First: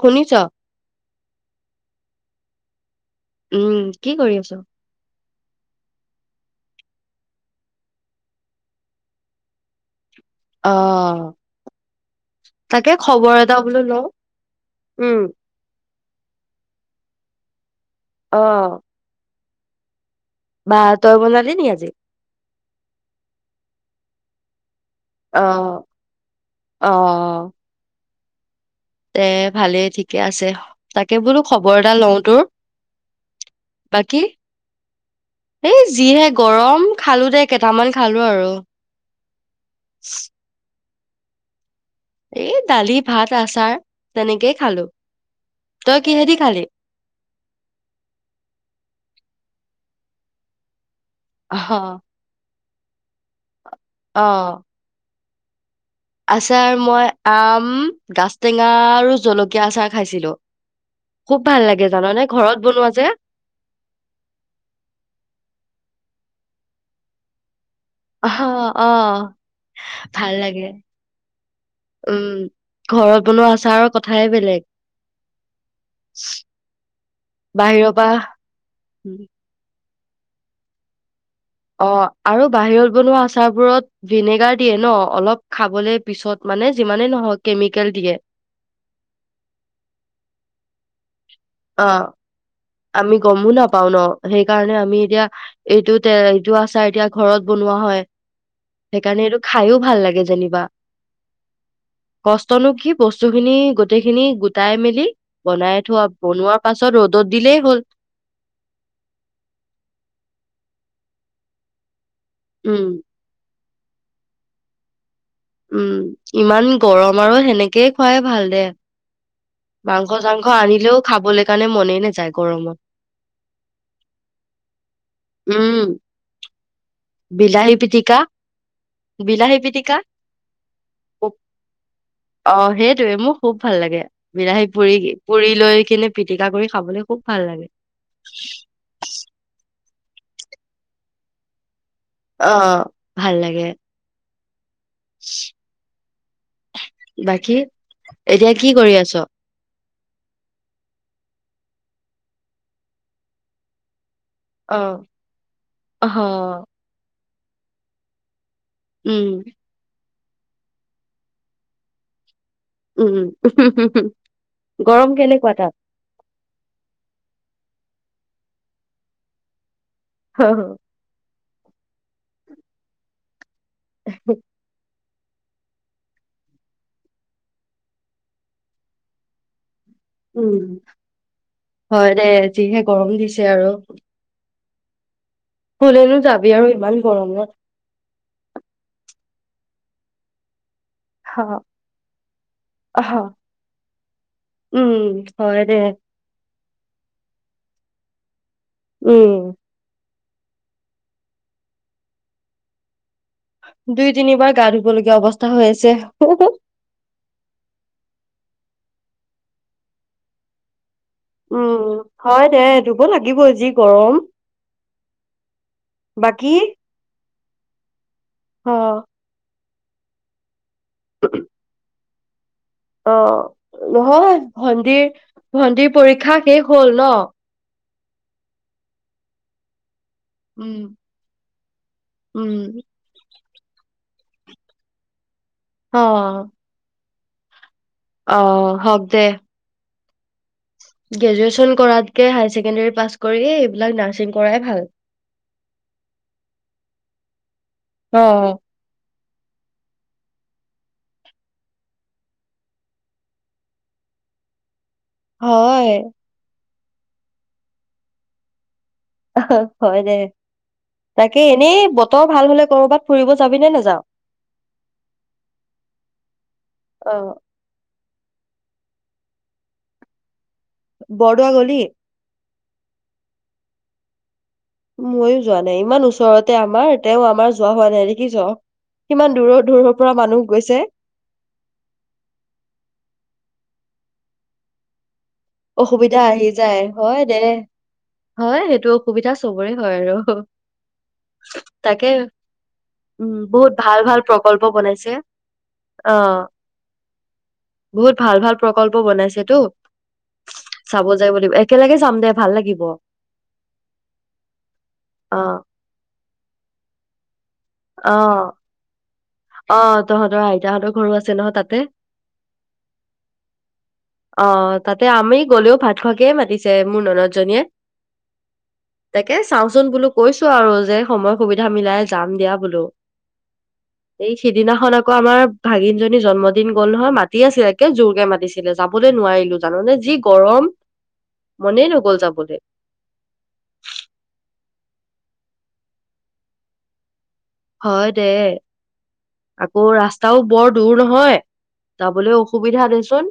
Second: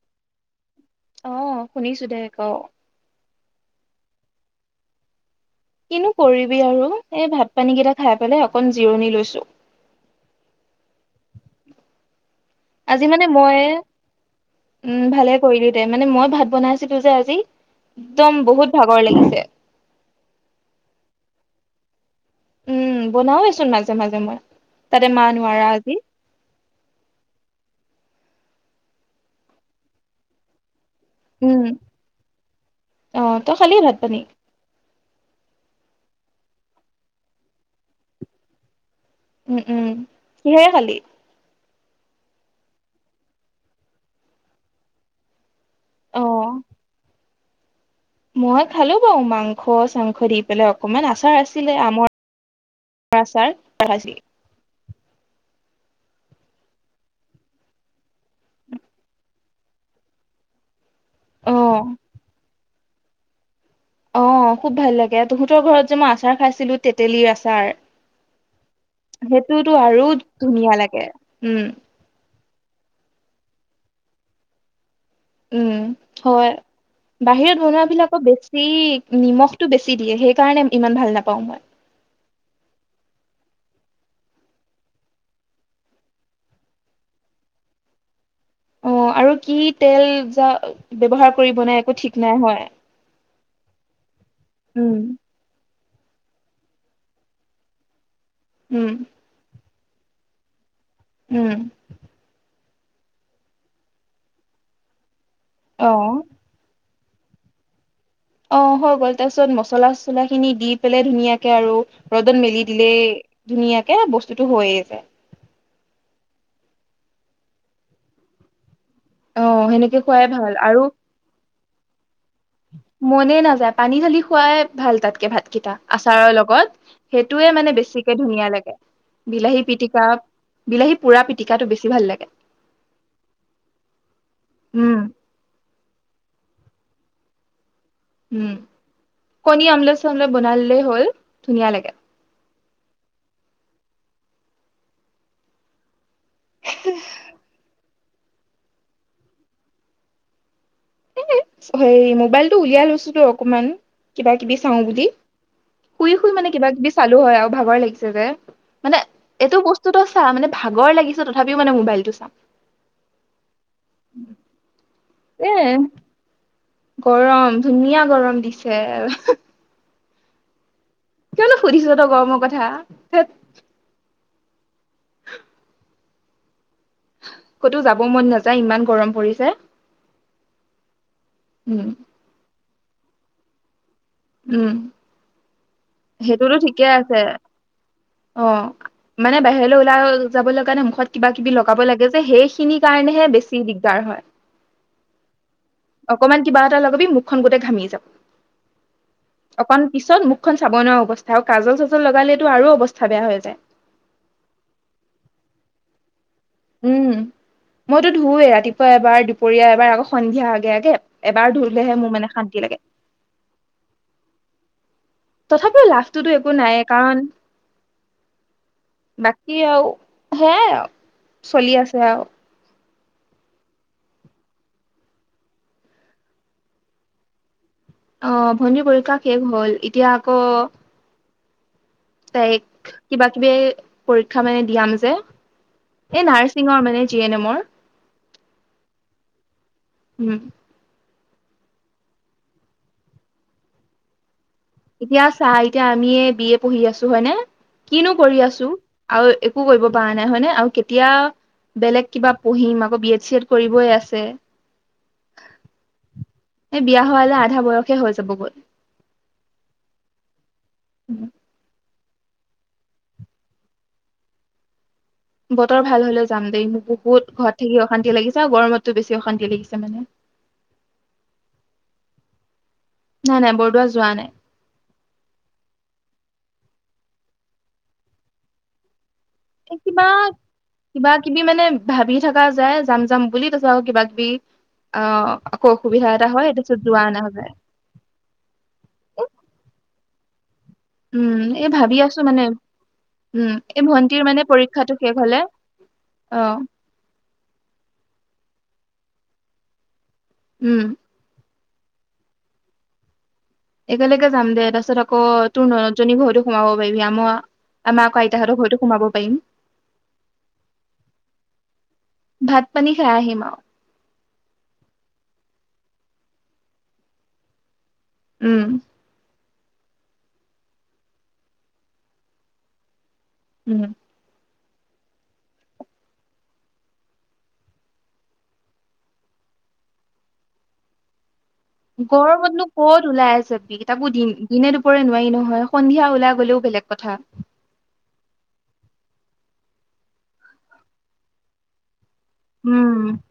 শুনিছা আহ শুনিছো দেক উম কি কৰি আছো কিনো কৰিবি আৰু এই ভাত পানী কেইটা খাই পেলাই অকন জিৰণি লৈছো অ তাকে আজি মানে খবৰ এটা মই বোলো লওঁ। উম ভালে কৰিলো দে মানে মই ভাত বনাইছিলো যে আজি একদম বহুত অ', ভাগৰ লাগিছে বা তই বনালি নি আজি উম বনাওেচোন মাজে মাজে মই তাতে মা নোৱাৰা আহ আজি আহ তে ভালেই ঠিকে আছে তাকে বোলো উম খবৰ এটা লও তোৰ অ তই খালি ভাত পানী বাকী এই যিহে গৰম খালো দে কেইটামান খালো আৰু উম উম কিহেৰে খালি এই দালি ভাত আচাৰ তেনেকেই খালো তই অ কিহেদি খালি মই খালো বাৰু মাংস চাংস দি পেলাই অ অকমান আচাৰ আছিলে অ', আমৰ আচাৰ খাইছিলি অ আচাৰ মই আম গাছ টেঙা আৰু জলকীয়া কেঁচা খাইছিলো খুব অ ভাল লাগে জান নে ঘৰত বনোৱা যে অ খুব ভাল লাগে তহঁতৰ ঘৰত যে মই আচাৰ খাইছিলো তেতেলীৰ আচাৰ অ অ সেইটোতো আৰু ভাল লাগে ধুনীয়া উম উম ঘৰত বনোৱা আচাৰৰ কথাই বেলেগ উম হয় বাহিৰত বাহিৰৰ পৰা বনোৱাবিলাকক বেছি নিমখটো বেছি দিয়ে সেই কাৰণে ইমান ভাল নাপাওঁ মই অ আৰু বাহিৰত বনোৱা আচাৰবোৰত ভিনেগাৰ দিয়ে ন অলপ খাবলৈ পিছত মানে যিমানে নহয় কেমিকেল দিয়ে অ আৰু কি তেল যা ব্যৱহাৰ কৰিব নাই অ একো ঠিক নাই হয় আমি গমো নাপাও ন সেইকাৰণে আমি উম এতিয়া এইটো তেল এইটো আচাৰ এতিয়া ঘৰত বনোৱা হয়। উম সেইকাৰণে এইটো খাইও ভাল লাগে যেনেবা উম নো কি বস্তু খিনি গোটেইখিনি গোটাই মেলি বনাই অ থোৱা বনোৱাৰ পাছত য়ত ৰদত দিলেই হ'ল অ হৈ গ'ল তাৰপিছত মছলা চচলা খিনি দি পেলাই ধুনীয়াকে আৰু ৰদত মেলি উম দিলে ধুনীয়াক এই বস্তুতটো হৈয়ে যায় উম ইমান গৰম আৰু সেনেকেই খুৱাই ভাল দে অ সেনেকে মাংস খোৱাই চাংস ভাল আৰু আনিলেও খাব লাগিব সান মনে ননে যায় মনে নাযায় পানী ঢালি খোৱাই ভাল তাতকে ভাতকেইটা উম, আচাৰৰ লগত সেইটোৱে মানে বিলাহী বেছিকে পিটিকা ধুনীয়া লাগে বিলাহী পিটিকা বিলাহী পুৰা পিটিকাটো বেছি ভাল লাগে অ সেইটোৱে মোৰ খুব ভাল লাগে বিলাহী পুৰি উম পুৰি লৈ কিনে পিটিকা কৰি খাবলৈ খুব ভাল লাগে উম কনি আমলেট অলপ বনালিলেই হ'ল ধুনীয়া লাগে অ ভাল লাগে [unintelligible] বাকী এতিয়া কি কৰি আছ হেই মোবাইল টো উলিয়াই লৈছো তো অকমান কিবা কিবি চাও বুলি অ', শুই হ শুই মানে কিবা কিবি চালো হয় আৰু ভাগৰ লাগিছে যে মানে উম, এইটো বস্তুটো চা মানে ভাগৰ লাগিছ তথাপিও মানে মোবাইলটো চাম উম উ উ উ গৰম এ কেনেকুৱা তাত গৰম ধুনীয়া গৰম দিছে হ হ কিয়নো সুধিছ তই গৰমৰ কথা [inaudible] [unintelligible] ক'তো যাব মন নাযায় ইমান গৰম পৰিছে উম উম হয় দে যিহে গৰম দিছে আৰু উম কলৈনো যাবি সেইটোতো আৰু ঠিকে ইমান আছে গৰমত অ মানে বাহিৰলৈ ওলাই যাবলৈ কাৰণে কিবা হা, কিবি লগাব লাগে যে সেইখিনি আহা, কাৰণেহে বেছি দিগদাৰ হয় উম, হয় দে অকমান কিবা এটা লগাববি মুখখন গোটেই ঘামি যাব উম। অকমান পিছত মোক মুখখন চাব নোৱাৰা অৱস্থা অ আৰু কাজল চাজল লগালেটো আৰু অৱস্থা বেয়া হৈ যায় দুই তিনিবাৰ গা ধুব লগীয়া অৱস্থা হৈ আছে। তয়ে ক উম মইতো ধুৱৱে ৰাতিপুৱা এবাৰ দুপৰীয়া এবাৰ আকৌ সন্ধিয়া আগে আগে। এবাৰ ধুলেহে উম মোৰ মানে হয় শান্তি দে লাগে ধুব লাগিব যি গৰম। তথাপিও লাভটোতো বাকী একো নাইয়ে কাৰণ, অ বাকী আৰু সেয়াই আৰু চলি আছে আৰু অ নহয় ভণ্টিৰ ভণ্টিৰ পৰীক্ষা শেষ হল ন। অ ভণ্টিৰ পৰীক্ষা শেষ হল ইত এতিয়া আকৌ, উম উম তাইক কিবাত বি এ পৰীক্ষা মানে দিয়াম যে, অ এই নাৰ্ছিঙৰ মানেই টি এ নেমৰ অ, হক দে। উম গ্ৰেজুুৱেচন কৰাতকে হাই ছেকেণ্ডৰী পাছ কৰি এইবিলাক নাৰ্ছিং কৰাই ভাল এতিয়া চা এতিয়া আমিয়ে বি এ পঢ়ি আছো হয় নে? কিনো অ কৰি আছো? আৰু একো কৰিব পৰা নাই হয় নে আৰু কেতিয়া বেলেগ কিবা পহিম আকৌ বি এড চি এড কৰিবই আছে। হয় এই বিয়া হোৱালে আধা বয়সে হৈ যাব গৈ। অহ হয় দে তাকে এনেই বত বতৰ ভাল হলে কৰবাত ফুৰিব যাবি নে নেযাওঁ? বতৰ ভাল হলে যাম দেই মোক অ বহুত ঘৰত থাকি অশান্তি লাগিছে চাও গৰমতটো বেছি অশান্তি লাগিছে মানে। বৰদোৱা গলি। নাই নাই বৰদোৱা যোৱা নাই। মইও যোৱা নাই ইমান ওচৰতে আমাৰ তেওঁ আমাৰ যোৱা হোৱা নাই দেখি ছ। এই কিবা কিবা কিবি মানে ভাবি থাকা যায় যাম যাম বুলি তাৰপিছত আকৌ কিবা বি অ, অসুবিধা আহি যায় হয় দে হয় সেইটো অসুবিধা চবৰে হয় আৰু অ উম এই ভাবি তাকে আছো মানে উম বহুত এই ভাল ভাল ভন্টিৰ মানে প্ৰকল্প পৰীক্ষাটো বনাইছে শেষ হলে অ, বহুত ভাল ভাল প্ৰকল্প বনাইছেটো উম চাব যায় একেলগে চাম দে ভাল লাগিব একেলগে যাম দে তাৰপিছত আকৌ তোৰ জনী ঘৰতো সোমাব পাৰিবি আমাৰ অ, আকৌ আইতাহঁতৰ ঘৰতো সোমাব পাৰিম অ, তহঁতৰ আইতাহঁতৰ ঘৰ আছে নহয় তাতে? ভাত পানী খাই আহিম আৰু অ, তাতে আমি গলেও ভাত খুৱাকে মাতিছে মোৰ নৰদ জনীয়ে। উম তাকে চাওঁচোন বোলো কৈছো আৰু যে সময় সুবিধা মিলাই যাম দিয়া। হুলু উম সিদিনাখন আকৌ আমাৰ ভাগিনজনী জন্মদিন গ'ল নহয় মাতি আছিলে একে জোৰকে মাতিছিলে যাবলৈ নোৱাৰিলো জাননে যি গৰম। মনেই নগ'ল যাবলৈ গৰমতনো ক'ত ওলাই যাবি তাকো দিন দিনে দুপ দুপৰে নোৱাৰি নহয় সন্ধিয়া ওলাই গলেও বেলেগ কথা। হয় দে আকৌ ৰাস্তাও বৰ দূৰ নহয়। যাবলৈ অসুবিধা উম দেচোন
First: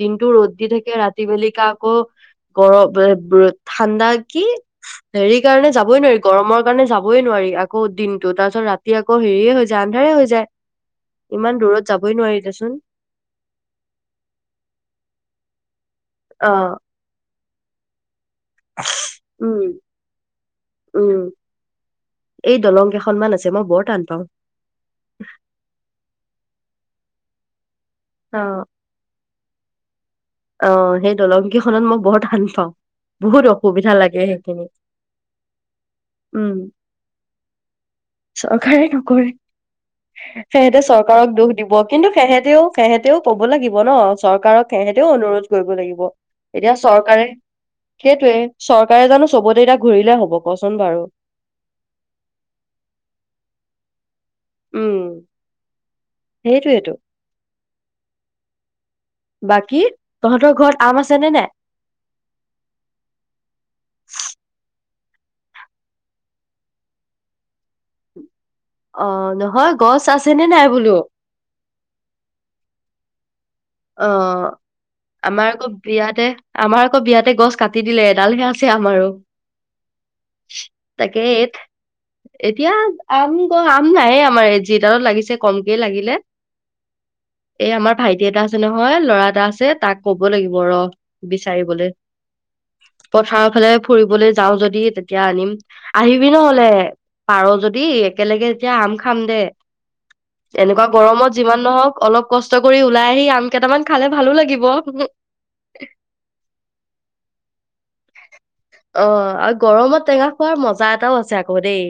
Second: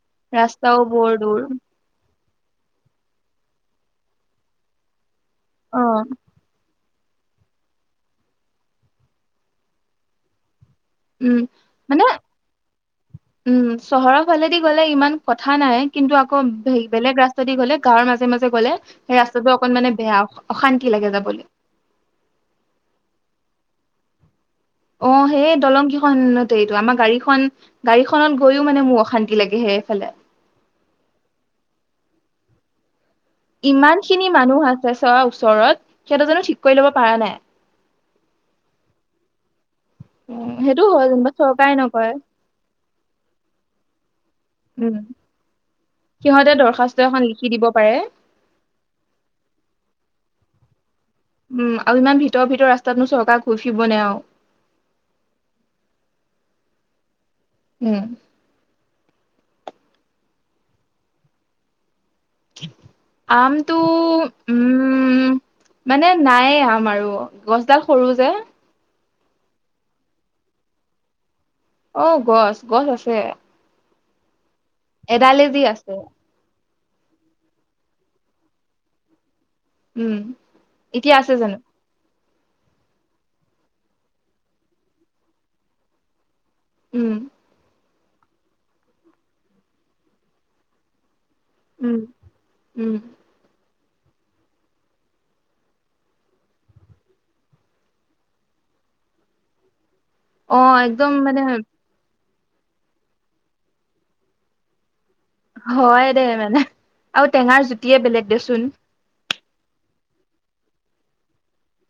দিনটো ৰ'দ দি ৰাস্তাও থাকে বৰ ৰাতি দূৰ বেলিকা আকৌ গৰম ঠাণ্ডা কি হেৰি কাৰণে অ যাবই নোৱাৰি গৰমৰ কাৰণে যাব বই নোৱাৰি আকৌ দিনটো তাত তাৰপিছত ৰাতি আকৌ হেৰিয়ে হৈ যায় আন্ধাৰে হৈ যায় উম ইমান দূৰত মানে যাবই নোৱাৰি দেচোন উম চহৰ ফালেদি গ'লে ইমান কথা নাই কিন্তু আকৌ অ বেলেগ ৰাস গ' গাঁৱৰ মাজে মাজে মাজে গলে সেই ৰাস্তাটো উম অকন মানে বেয়া অশান্তি লাগে উম যাবলৈ যে মই বৰ টান পাওঁ অ সেই দলং কিখন এইটো আমাৰ গাড়ীখন গাড়ীখনত অ গৈয়ো মানে মোৰ অশান্তি লাগেহে ভালে অ সেই দলং কেইখনত মই বৰ টান পাওঁ বহুত অসুবিধা ইমান লাগে খিনি সেইখিনি মানুহ আছে চোৱা ওচৰত সিহঁতে জনো উম। ঠিক কৰি লব পাৰা নাই চৰকাৰে নকৰে উম, সেহেঁতে সেইটো হয় যেনিবা চৰকাৰক দোষ চৰকাৰে দিব কিন্তু নকৰে সেহেঁতেও সিহঁতেও ক'ব লাগিব ন চৰকাৰক উম, অনুৰোধ কৰিব লাগিব সিহঁতে এতিয়া দৰ্খাস্ত এখন চৰকাৰে লিখি দিব পাৰে। সেইটোৱে চৰকাৰে জানো চবতে এতিয়া ঘূৰিলে হ'ব কচোন বাৰু উম আৰু ইমান ভিতৰ ভিতৰ ৰাস্তাত নো চৰকাৰ ঘুই ফিব নে আৰু উম সেইটোৱেটো উম বাকী তহঁতৰ ঘৰত আম আছেনে নাই? আমটো উম মানে নায়েই আম আৰু গছডাল সৰু যে অ নহয় গছ আছেনে নাই বোলো অ গছ গছ আছে অ এডালে আমাৰ যি আকৌ আছে বিয়াতে আমাৰ আকৌ বিয়াতে গছ কাটি দিলে এডালহে আছে আমাৰো উম এতিয়া তাকে আছে এই জানো এতিয়া আম ক আম নায়েই আমাৰ যি ডালত লাগিছে কমকেই লাগিলে উম এই আমাৰ ভাইটি এটা আছে নহয় ল'ৰা এটা আছে তাক ক'ব লাগিব ৰ বিচাৰিবলৈ উম উম পথাৰৰ ফালে ফুৰিবলৈ যাও যদি তেতিয়া আনিম আহিবি নহলে পাৰ যদি একেলগে তেতিয়া আম খাম দে অ এনেকুৱা একদম গৰমত মানে যিমান নহওক অলপ কষ্ট কৰি ওলাই আহি আম কেইটামান খালে ভালো লাগিব হয় দে মানে আৰু টেঙাৰ জু [unintelligible] জুতিয়েই বেলেগ অ গৰমত টেঙা খোৱাৰ মজা এটাও আছে আকৌ দেই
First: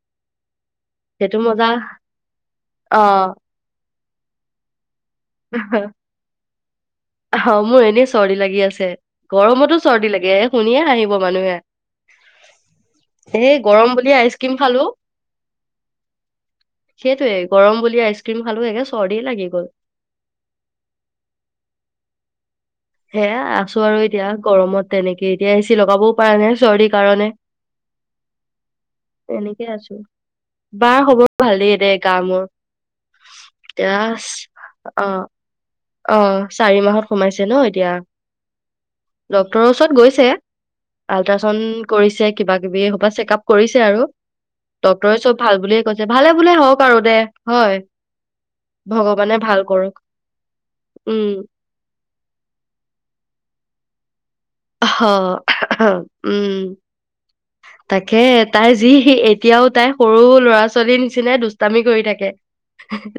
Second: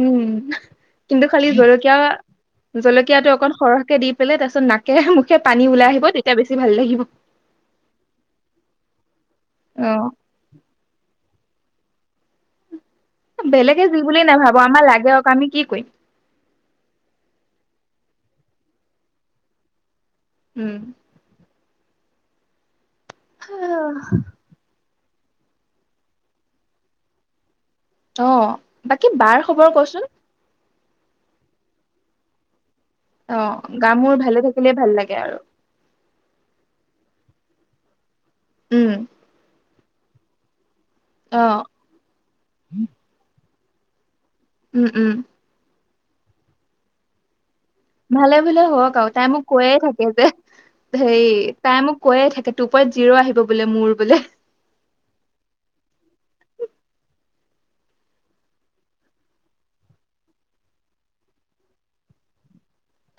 উম কিন্তু সেইটো খালি মজা জলকীয়া অ জলকীয়া টো অকণ সৰহকে দি [unintelligible] মুখে পানী ওলাই আহিব তেতিয়া বেছি ভাল লাগিব অ মোৰ এনেই চৰ্দি লাগি আছে গৰমতো অ চৰ্দি লাগে এ শুনিয়ে হাঁহিব মানুহে [inaudible] এই বেলেগে গৰম যি বুলি আইচক্ৰীম নাভাবো আমাৰ খালো লাগে অক আমি কি কৰিম সেইটোয়ে গৰম বুলি আইচক্ৰীম খালো [unintelligible] চৰদি লাগি গ'ল উম হে আছো আৰু এতিয়া গৰমত তেনেকে এতিয়া এ চি লগাবও পাৰা নাই চৰ্দি কাৰণে অ বাকী বাৰ এনেকে খবৰ আছো কচোন বাৰ খবৰ ভালেই দে গা মূৰ অ গা মূৰ ভালে থাকিলেই ভাল অ লাগে আৰু অ চাৰি মাহত সোমাইছে ন এতিয়া উম ডক্তৰৰ ওচৰত গৈছে অ আল্ট্ৰাচাউড কৰিছে কিবা কিবি এহোপা চেক আপ কৈছে আৰু উম উম ডক্টৰে চব ভাল বুলিয়ে ভালে বোলে হওক আৰু দে হয় ভালে ভালে হওক আৰু তাই ভগৱানে মোক ভাল কৈয়ে কৰক থাকে যে উম হেৰি তাই মোক কৈয়ে থাকে টু পইণ্ট জিৰ' আহিব বোলে মোৰ বোলে অ উম তাকে তাই যি এতিয়াও তাই সৰু ল'ৰা ছোৱালীৰ নিচিনাই দুষ্টামি কৰি থাকে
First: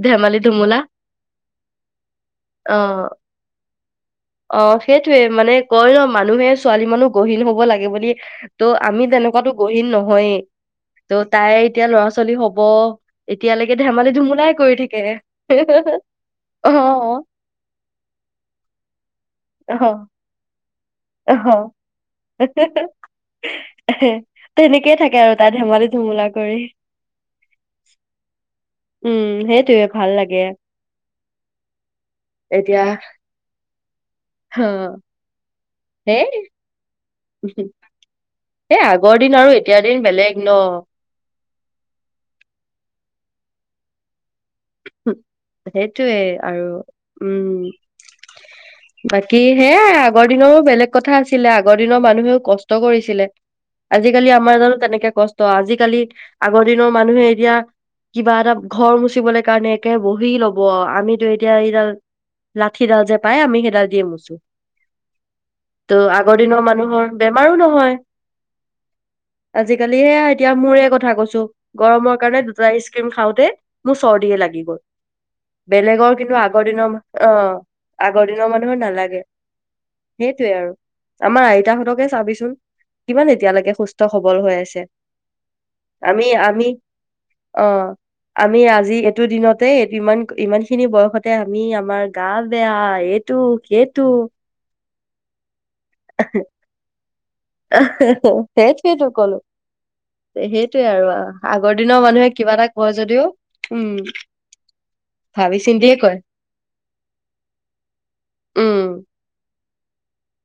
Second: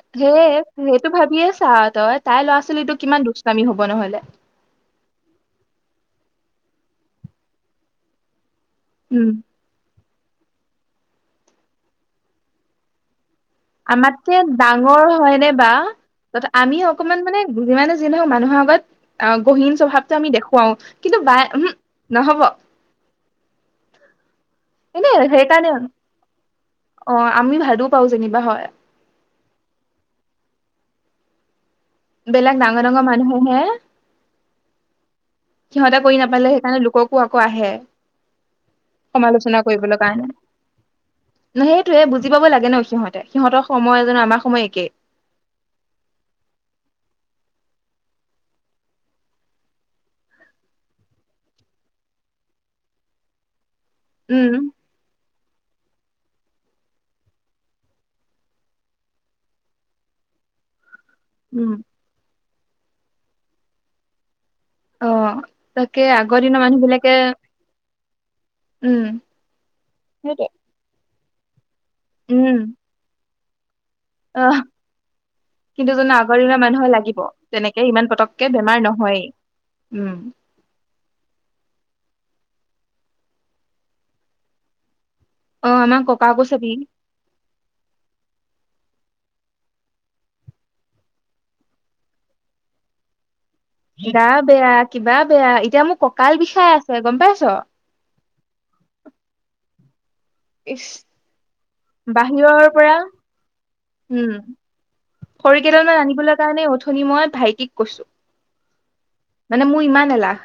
ধেমালি সেইয়ে ধুমুলা সেইটো ভাবিয়ে ছা তই তাইৰ ল'ৰা অ ছোৱালীটো কিমান দুষ্টামী হব নহলে অ সেইটোয়ে মানে কয় ন মানুহে ছোৱালী মানুহ গহীন হব লাগে বুলি ত' আমি উম তেনেকুৱাতো গহীন নহয় হৈয়ে ত' তাই এতিয়া ল'ৰা ছোৱালী হব এতিয়ালৈকে ধেমালি আমাতকে ধুমুলাই কৰি থাকে ডাঙৰ হয়নৰে বা ত অ আমি অকমান মানে যিমানে যি নহওক মানুহৰ আগত আহ গহীন অ স্বভাৱটো আমি দেখুৱাও কিন্তু বা অহ উম নহব তেনেকে এনে থাকে আৰু তাত সেইকাৰণে ধেমালি ধুমলাক কৰে অ আমি ভালো পাওঁ যেনিবা হয় উম সেইটোয়ে ভাল লাগে বেলেগ ডাঙৰ ডাঙৰ মানুহে হে হা সিহঁতে কৰি নাপালে সেইকাৰণে লোকক পুৱা আকৌ আহে এ আগৰ দিন আৰু সমালোচনা এতিয়াৰ দিন কৰিবলৈ কাৰণে বেলেগ ন সেইটোয়ে বুজি পাব লাগে ন সিহঁত সিহঁতৰ সময় জানো আমাৰ সময় একেই সেইটোৱে আৰু উম বাকী সেয়া আগৰ দিনৰো বেলেগ কথা আছিলে আগৰ দিনৰ মানুহেও কষ্ট কৰিছিলে আজিকালি আমাৰ উম জানো তেনেকে কষ্ট আজিকালি আগৰ দিনৰ মানুহে এতিয়া কিবা এটা ঘৰ মুচিবলে কাৰণে একে বহি লব আমি টো এতিয়া উম এইডাল লাঠিডাল যে পায় আমি সেইডাল দিয়ে মুচো অ তাকে টো' আগৰ দিনৰ মানুহ বিলাকে মানুহৰ বেমাৰো নহয় উম আজিকালিহে সেইটোৱে এতিয়া মৰে কথা কৈছো [unintelligible] গৰমৰ কাৰণে উম দুটা আইচ ক্ৰীম খাওতে চৰ্দিহে আহ লাগি গ'ল বেলেগৰ জানো কিন্তু আগৰ মানুহৰ দিনৰ লাগিব অ তেনেকে ইমান আগৰ পতককে দিনৰ মানুহৰ বেমাৰ নালাগে নহয়েই উম সেইটোয়ে আৰু আমাৰ আইতাহঁতকে চাবিচোন কিমান এতিয়ালৈকে সুস্থ সবল হৈ আছে অ আমাৰ আমি ককাকো আমি চাবি অ আমি আ আজি এইটো দিনতে এইটো ইমান ইমান খিনি বয়সতে আমি আমাৰ গা বেয়া এইত এইটো সেইটো গা বেয়া কিবা বেয়া এতিয়া মোৰ কঁকাল বিষাই আছে গম পাই সেই কি তোৰ কলো সেইটোৱে ইচ আৰু আগৰ দিনৰ মানুহে কিবা বাহিৰৰ এটা কয় পৰা যদিও উম খৰি ভাবি চিন্তিয়ে কেইডালমান কয় আনিবলৈ কাৰণে অথনি মই ভাইটিক কৈছো উম মানে মোৰ ইমান এলাহ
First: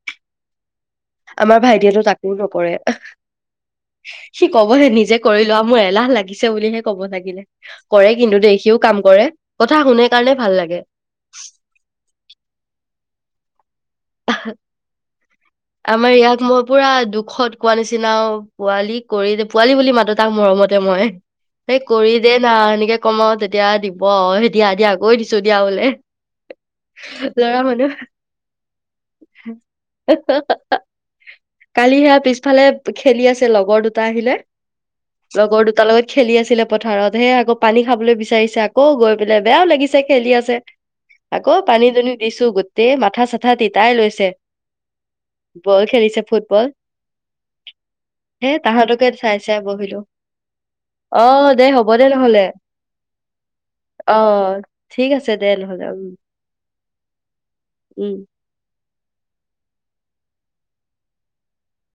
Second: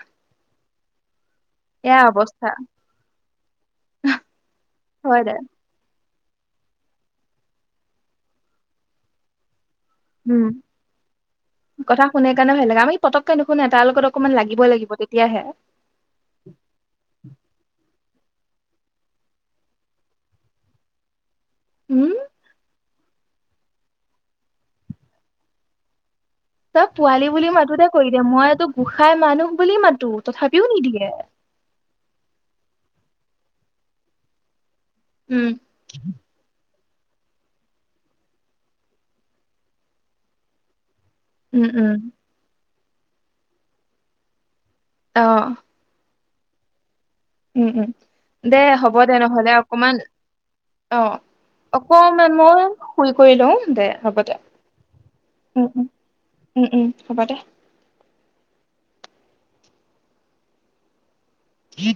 আমাৰ এয়া ভাইটিয়েতটো তাকো অৱস্থা নকৰে সি কবহে নিজে হয় দে কৰি লোৱা মোৰ এলাহ লাগে লাগিছে বুলিহে ক'ব লাগিলে কৰে কিন্তু দেখিও কাম কৰে কথা শুনে কাৰণে উম ভাল লাগে পতকৈ নুশুনে তাৰ লগত অকমান লাগিবই লাগিব তেতিয়াহে আমাৰ ইয়াক মই পুৰা দুখত কোৱা নিচিনাও পোৱালি কৰি যে পোৱালি বুলি মাতো তাক মৰমতে মই এই উম কৰি দে না এনেকে কমও তেতিয়া দিব সে দিয়া দিয়া আকৌ দিছো দিয়া বোলে তব পোৱালি বুলি ল'ৰা মাটোতে মানুহ কৰি দে মইতো খাই মানুহ বুলি মাতো তথাপিও নিদিয়ে সি সেয়া পিছফালে খেলি আছে লগৰ দুটা আহিলে উম লগৰ দুটাৰ লগত খেলি আছিলে পথাৰত হে আকৌ পানী খাবলৈ বিচাৰিছে আকৌ গৈ পেলাই বেয়াও লাগিছে খেলি আছে আকৌ উম পানি উম দুনি দিছো গ তে মথাা চথাাাত তাই লৈছে অ বল খেলিছে ফু‌‌তিত বল উম উম দে হ'ব দে চাই নহলে চাই অকমান বহিলো অ দে হ'ব দে অকমান নহ'লে মই ফুল কৰি লওঁ দে অ হ'ব দে ঠিক আছে দে উম নহ'লে উম উম উম হ'ব দে উম উ